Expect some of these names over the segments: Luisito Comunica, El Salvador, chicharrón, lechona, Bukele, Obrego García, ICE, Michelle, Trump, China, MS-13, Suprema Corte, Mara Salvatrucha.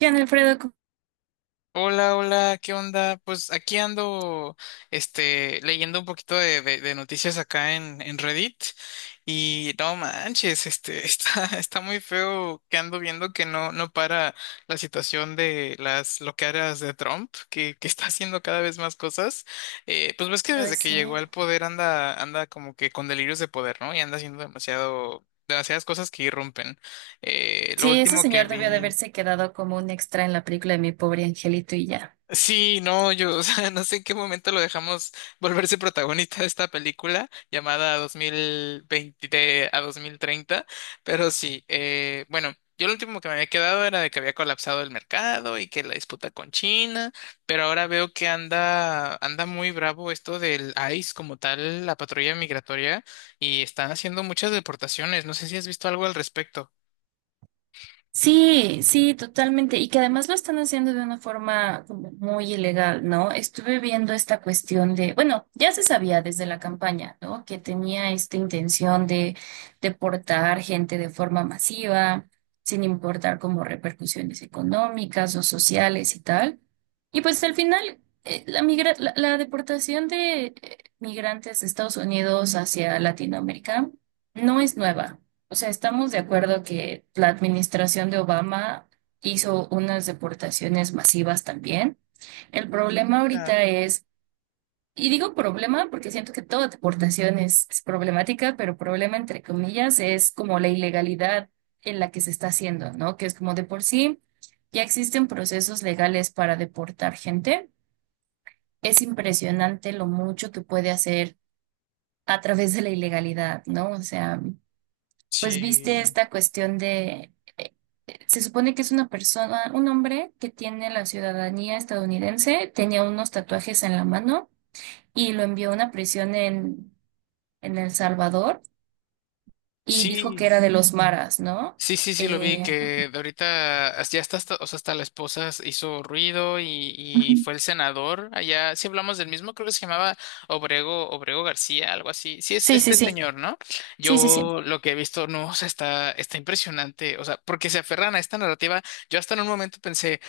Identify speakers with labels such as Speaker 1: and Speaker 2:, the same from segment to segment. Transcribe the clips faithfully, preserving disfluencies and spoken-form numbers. Speaker 1: Gian Alfredo, Co-
Speaker 2: Hola, hola, ¿qué onda? Pues aquí ando, este, leyendo un poquito de, de- de noticias acá en, en Reddit y no manches, este, está, está muy feo que ando viendo que no, no para la situación de las loqueras de Trump, que, que está haciendo cada vez más cosas. Eh, pues ves que
Speaker 1: no
Speaker 2: desde
Speaker 1: ese.
Speaker 2: que
Speaker 1: Sí,
Speaker 2: llegó al poder anda, anda como que con delirios de poder, ¿no? Y anda haciendo demasiado, demasiadas cosas que irrumpen. Eh, lo
Speaker 1: sí, ese
Speaker 2: último que
Speaker 1: señor debió de
Speaker 2: vi.
Speaker 1: haberse quedado como un extra en la película de Mi pobre angelito y ya.
Speaker 2: Sí, no, yo, o sea, no sé en qué momento lo dejamos volverse protagonista de esta película llamada dos mil veinte a dos mil treinta, pero sí, eh, bueno, yo lo último que me había quedado era de que había colapsado el mercado y que la disputa con China, pero ahora veo que anda, anda muy bravo esto del I C E como tal, la patrulla migratoria, y están haciendo muchas deportaciones, no sé si has visto algo al respecto.
Speaker 1: Sí, sí, totalmente. Y que además lo están haciendo de una forma como muy ilegal, ¿no? Estuve viendo esta cuestión de, bueno, ya se sabía desde la campaña, ¿no? Que tenía esta intención de deportar gente de forma masiva, sin importar como repercusiones económicas o sociales y tal. Y pues al final, eh, la migra- la, la deportación de eh, migrantes de Estados Unidos hacia Latinoamérica no es nueva. O sea, estamos de acuerdo que la administración de Obama hizo unas deportaciones masivas también. El problema
Speaker 2: Ah,
Speaker 1: ahorita es, y digo problema porque siento que toda deportación es, es problemática, pero problema entre comillas es como la ilegalidad en la que se está haciendo, ¿no? Que es como de por sí, ya existen procesos legales para deportar gente. Es impresionante lo mucho que puede hacer a través de la ilegalidad, ¿no? O sea, pues viste
Speaker 2: sí,
Speaker 1: esta cuestión de, eh, eh, se supone que es una persona, un hombre que tiene la ciudadanía estadounidense, tenía unos tatuajes en la mano y lo envió a una prisión en, en El Salvador y dijo que era
Speaker 2: sí.
Speaker 1: de los maras, ¿no?
Speaker 2: Sí, sí, sí, lo vi,
Speaker 1: Eh,
Speaker 2: que de ahorita as- ya está, hasta, o sea, hasta la esposa s- hizo ruido y,
Speaker 1: Ujú.
Speaker 2: y fue el senador allá, si hablamos del mismo, creo que se llamaba Obrego, Obrego García, algo así. Sí, es
Speaker 1: Sí, sí,
Speaker 2: este
Speaker 1: sí,
Speaker 2: señor, ¿no?
Speaker 1: sí, sí, sí,
Speaker 2: Yo lo que he visto, no, o sea, está, está impresionante, o sea, porque se aferran a esta narrativa, yo hasta en un momento pensé,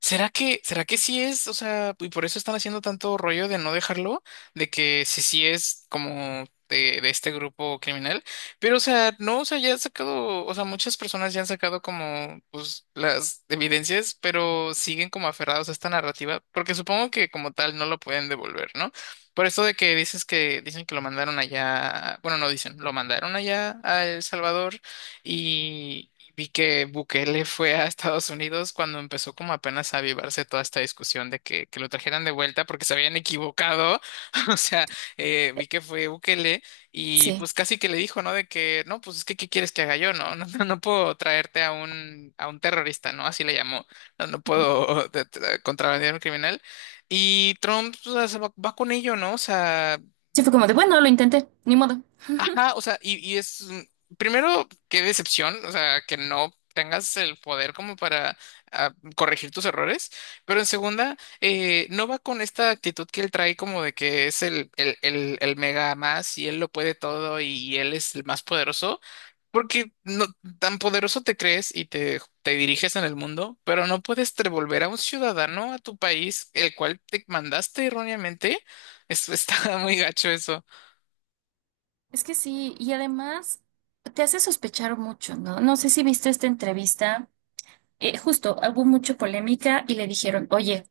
Speaker 2: ¿será que, será que sí es? O sea, y por eso están haciendo tanto rollo de no dejarlo, de que si sí es como... De, de este grupo criminal. Pero, o sea, no, o sea, ya han sacado, o sea, muchas personas ya han sacado como, pues, las evidencias, pero siguen como aferrados a esta narrativa, porque supongo que como tal no lo pueden devolver, ¿no? Por eso de que dices que, dicen que lo mandaron allá, bueno, no dicen, lo mandaron allá a El Salvador y vi que Bukele fue a Estados Unidos cuando empezó como apenas a avivarse toda esta discusión de que, que lo trajeran de vuelta porque se habían equivocado, o sea, eh, vi que fue Bukele. Y
Speaker 1: sí.
Speaker 2: pues casi que le dijo, ¿no? De que, no, pues es que, ¿qué quieres que haga yo? No, no, no, no puedo traerte a un, a un terrorista, ¿no? Así le llamó. No, no puedo de- de- contrabandear a un criminal. Y Trump, pues, o sea, se va, va con ello, ¿no? O sea,
Speaker 1: Sí, fue como de, bueno, lo intenté, ni modo.
Speaker 2: ajá, o sea, y, y es, mm, primero, qué decepción, o sea, que no tengas el poder como para ah, corregir tus errores, pero en segunda, eh, no va con esta actitud que él trae como de que es el, el, el, el mega más y él lo puede todo y él es el más poderoso porque no, tan poderoso te crees y te, te diriges en el mundo, pero no puedes devolver a un ciudadano a tu país, el cual te mandaste erróneamente. Eso está muy gacho eso.
Speaker 1: Es que sí, y además te hace sospechar mucho, ¿no? No sé si viste esta entrevista. Eh, justo hubo mucha polémica y le dijeron, oye,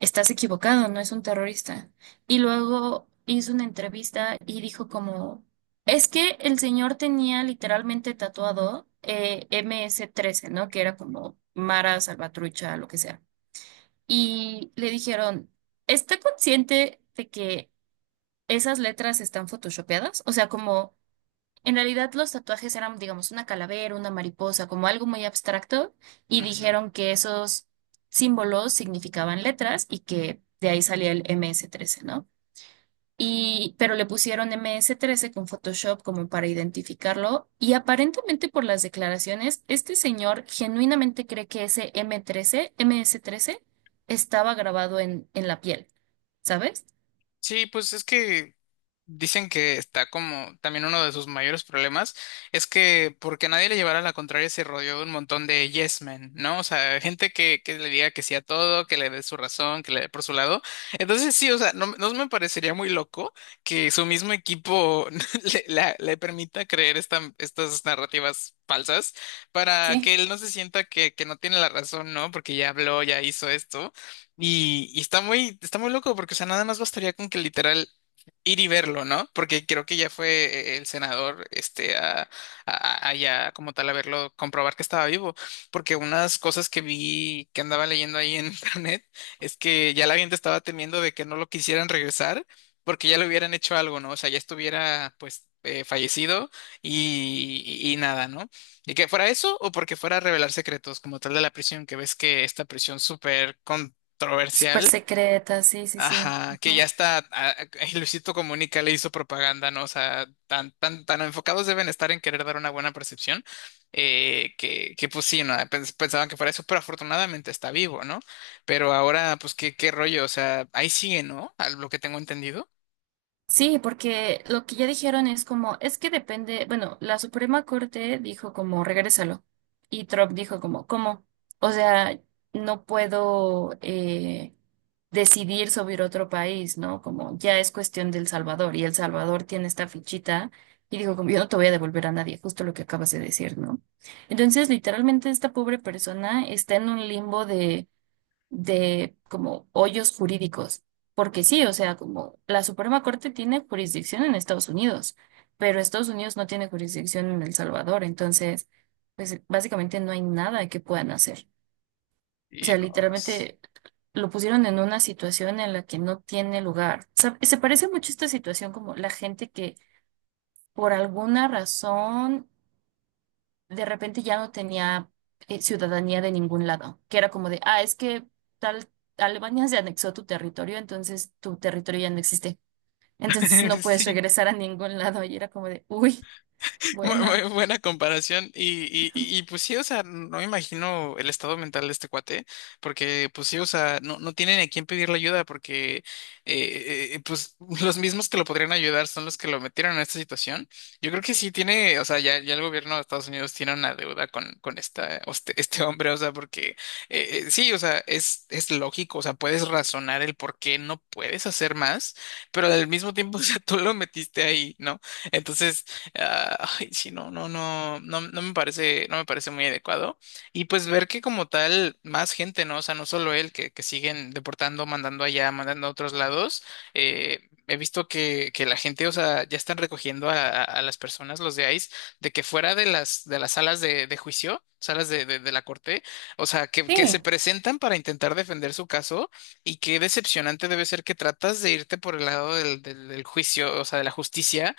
Speaker 1: estás equivocado, no es un terrorista. Y luego hizo una entrevista y dijo como, es que el señor tenía literalmente tatuado eh, M S trece, ¿no? Que era como Mara, Salvatrucha, lo que sea. Y le dijeron, ¿está consciente de que esas letras están photoshopeadas? O sea, como... En realidad los tatuajes eran, digamos, una calavera, una mariposa, como algo muy abstracto, y
Speaker 2: Ujú.
Speaker 1: dijeron que esos símbolos significaban letras y que de ahí salía el M S trece, ¿no? Y pero le pusieron M S trece con Photoshop como para identificarlo, y aparentemente por las declaraciones, este señor genuinamente cree que ese M trece, M S trece, estaba grabado en, en la piel, ¿sabes?
Speaker 2: Sí, pues es que dicen que está como también uno de sus mayores problemas es que porque nadie le llevara la contraria se rodeó de un montón de yes men, ¿no? O sea, gente que, que le diga que sí a todo, que le dé su razón, que le dé por su lado. Entonces sí, o sea, no, no me parecería muy loco que su mismo equipo le, la- le permita creer esta- estas narrativas falsas para
Speaker 1: Sí.
Speaker 2: que él no se sienta que, que no tiene la razón, ¿no? Porque ya habló, ya hizo esto. Y, y está muy, está muy loco porque, o sea, nada más bastaría con que literal ir y verlo, ¿no? Porque creo que ya fue eh, el senador, este, a, a- allá como tal a verlo, comprobar que estaba vivo, porque unas cosas que vi, que andaba leyendo ahí en internet, es que ya la gente estaba temiendo de que no lo quisieran regresar, porque ya le hubieran hecho algo, ¿no? O sea, ya estuviera, pues, eh, fallecido y, y- y nada, ¿no? Y que fuera eso o porque fuera a revelar secretos como tal de la prisión, que ves que esta prisión súper
Speaker 1: Súper
Speaker 2: controversial.
Speaker 1: secreta, sí, sí, sí.
Speaker 2: Ajá, que ya
Speaker 1: Ujú.
Speaker 2: está, a- a- Luisito Comunica le hizo propaganda, ¿no? O sea, tan, tan, tan enfocados deben estar en querer dar una buena percepción, eh, que, que pues sí, ¿no? Pens- Pensaban que fuera eso, pero afortunadamente está vivo, ¿no? Pero ahora, pues, ¿qué, qué rollo? O sea, ahí sigue, ¿no? A lo que tengo entendido.
Speaker 1: Sí, porque lo que ya dijeron es como, es que depende, bueno, la Suprema Corte dijo como, regrésalo. Y Trump dijo como, ¿cómo? O sea, no puedo eh, decidir sobre otro país, ¿no? Como ya es cuestión del Salvador y El Salvador tiene esta fichita y dijo como, yo no te voy a devolver a nadie, justo lo que acabas de decir, ¿no? Entonces, literalmente esta pobre persona está en un limbo de de como hoyos jurídicos, porque sí, o sea, como la Suprema Corte tiene jurisdicción en Estados Unidos, pero Estados Unidos no tiene jurisdicción en El Salvador, entonces, pues básicamente no hay nada que puedan hacer. O
Speaker 2: Y
Speaker 1: sea,
Speaker 2: no, es-
Speaker 1: literalmente lo pusieron en una situación en la que no tiene lugar. O sea, se parece mucho esta situación como la gente que por alguna razón de repente ya no tenía eh, ciudadanía de ningún lado, que era como de, ah, es que tal Alemania se anexó tu territorio, entonces tu territorio ya no existe, entonces no puedes
Speaker 2: sí.
Speaker 1: regresar a ningún lado y era como de, uy,
Speaker 2: Muy,
Speaker 1: bueno,
Speaker 2: muy buena comparación. Y, y, y y, pues sí, o sea, no me imagino el estado mental de este cuate, porque pues sí, o sea, no, no tienen a quién pedirle ayuda, porque eh, eh, pues los mismos que lo podrían ayudar son los que lo metieron en esta situación. Yo creo que sí tiene, o sea, ya, ya el gobierno de Estados Unidos tiene una deuda con, con esta, este, este hombre, o sea, porque eh, eh, sí, o sea, es, es lógico, o sea, puedes razonar el por qué no puedes hacer más, pero al mismo tiempo, o sea, tú lo metiste ahí, ¿no? Entonces ah, ay, sí, no, no, no, no, no me parece, no me parece muy adecuado. Y pues ver que como tal, más gente, ¿no? O sea, no solo él, que, que siguen deportando, mandando allá, mandando a otros lados. Eh, He visto que, que la gente, o sea, ya están recogiendo a, a- a las personas, los de I C E, de que fuera de las, de las salas de, de juicio, salas de, de, de la corte, o sea, que, que se
Speaker 1: sí.
Speaker 2: presentan para intentar defender su caso. Y qué decepcionante debe ser que tratas de irte por el lado del, del del juicio, o sea, de la justicia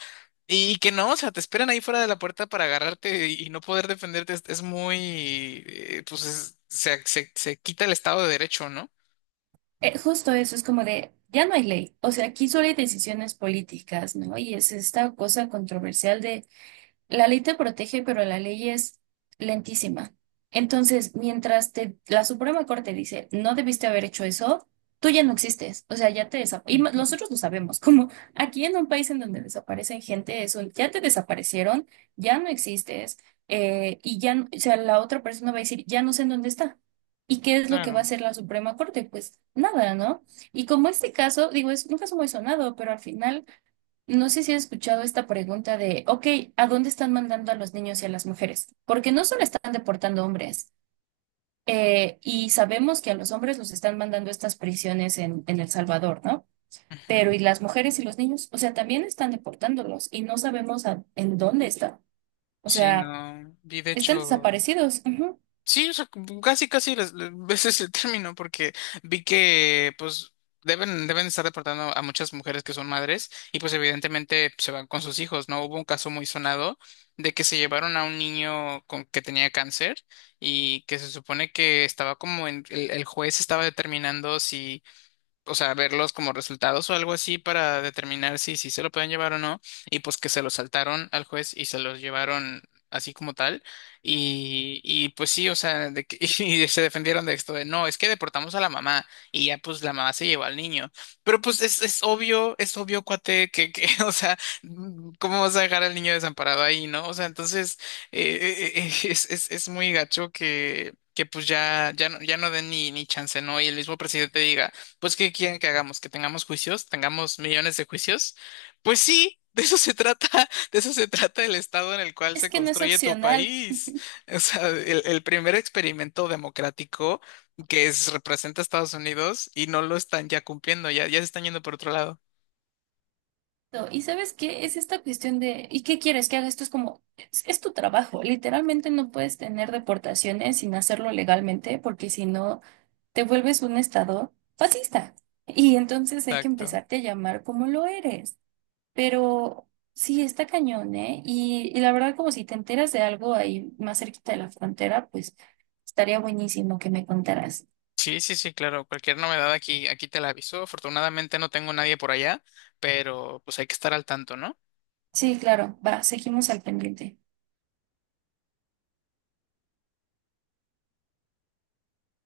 Speaker 2: y que no, o sea, te esperan ahí fuera de la puerta para agarrarte y no poder defenderte. Es, es muy, eh, pues es- se, se, se quita el Estado de Derecho, ¿no?
Speaker 1: eh, Justo eso es como de, ya no hay ley, o sea, aquí solo hay decisiones políticas, ¿no? Y es esta cosa controversial de: la ley te protege, pero la ley es lentísima. Entonces, mientras te, la Suprema Corte dice, no debiste haber hecho eso, tú ya no existes. O sea, ya te desaparecen. Y ma- nosotros lo sabemos, como aquí en un país en donde desaparecen gente, es un, ya te desaparecieron, ya no existes, eh, y ya, n- o sea, la otra persona va a decir, ya no sé en dónde está. ¿Y qué es lo que va a
Speaker 2: Claro.
Speaker 1: hacer la Suprema Corte? Pues nada, ¿no? Y como este caso, digo, es un caso muy sonado, pero al final... No sé si has escuchado esta pregunta de, ok, ¿a dónde están mandando a los niños y a las mujeres? Porque no solo están deportando hombres, eh, y sabemos que a los hombres los están mandando a estas prisiones en, en El Salvador, ¿no? Pero
Speaker 2: Ujú.
Speaker 1: ¿y las mujeres y los niños? O sea, también están deportándolos y no sabemos a- en dónde están. O
Speaker 2: Sí,
Speaker 1: sea,
Speaker 2: no. Vi de
Speaker 1: están
Speaker 2: hecho.
Speaker 1: desaparecidos. Ujú.
Speaker 2: Sí, o sea, como casi, casi, les- les- ese es el término, porque vi que, pues, deben, deben estar deportando a muchas mujeres que son madres y, pues, evidentemente se van con sus hijos, ¿no? Hubo un caso muy sonado de que se llevaron a un niño con, que tenía cáncer y que se supone que estaba como en, el, el juez estaba determinando si o sea, verlos como resultados o algo así para determinar si, si se lo pueden llevar o no, y pues que se lo saltaron al juez y se los llevaron así como tal, y, y pues sí, o sea, de que, y se defendieron de esto de, no, es que deportamos a la mamá, y ya pues la mamá se llevó al niño, pero pues es, es obvio, es obvio, cuate, que, que, o sea, ¿cómo vas a dejar al niño desamparado ahí, no? O sea, entonces, eh, eh, eh, es, es, es muy gacho que... Que pues ya, ya no, ya no den ni, ni chance, ¿no? Y el mismo presidente diga, pues, ¿qué quieren que hagamos? ¿Que tengamos juicios? ¿Tengamos millones de juicios? Pues sí, de eso se trata, de eso se trata el estado en el cual
Speaker 1: Es
Speaker 2: se
Speaker 1: que no es
Speaker 2: construye tu
Speaker 1: opcional.
Speaker 2: país. O sea, el, el primer experimento democrático que es- representa a Estados Unidos y no lo están ya cumpliendo, ya, ya se están yendo por otro lado.
Speaker 1: ¿Y sabes qué? Es esta cuestión de, ¿y qué quieres que haga? Esto es como, es, es tu trabajo. Literalmente no puedes tener deportaciones sin hacerlo legalmente, porque si no, te vuelves un estado fascista. Y entonces hay que
Speaker 2: Exacto.
Speaker 1: empezarte a llamar como lo eres. Pero sí, está cañón, ¿eh? Y, y la verdad, como si te enteras de algo ahí más cerquita de la frontera, pues estaría buenísimo que me contaras.
Speaker 2: Sí, sí, sí, claro. Cualquier novedad aquí, aquí te la aviso. Afortunadamente no tengo nadie por allá, pero pues hay que estar al tanto, ¿no?
Speaker 1: Sí, claro, va, seguimos al pendiente.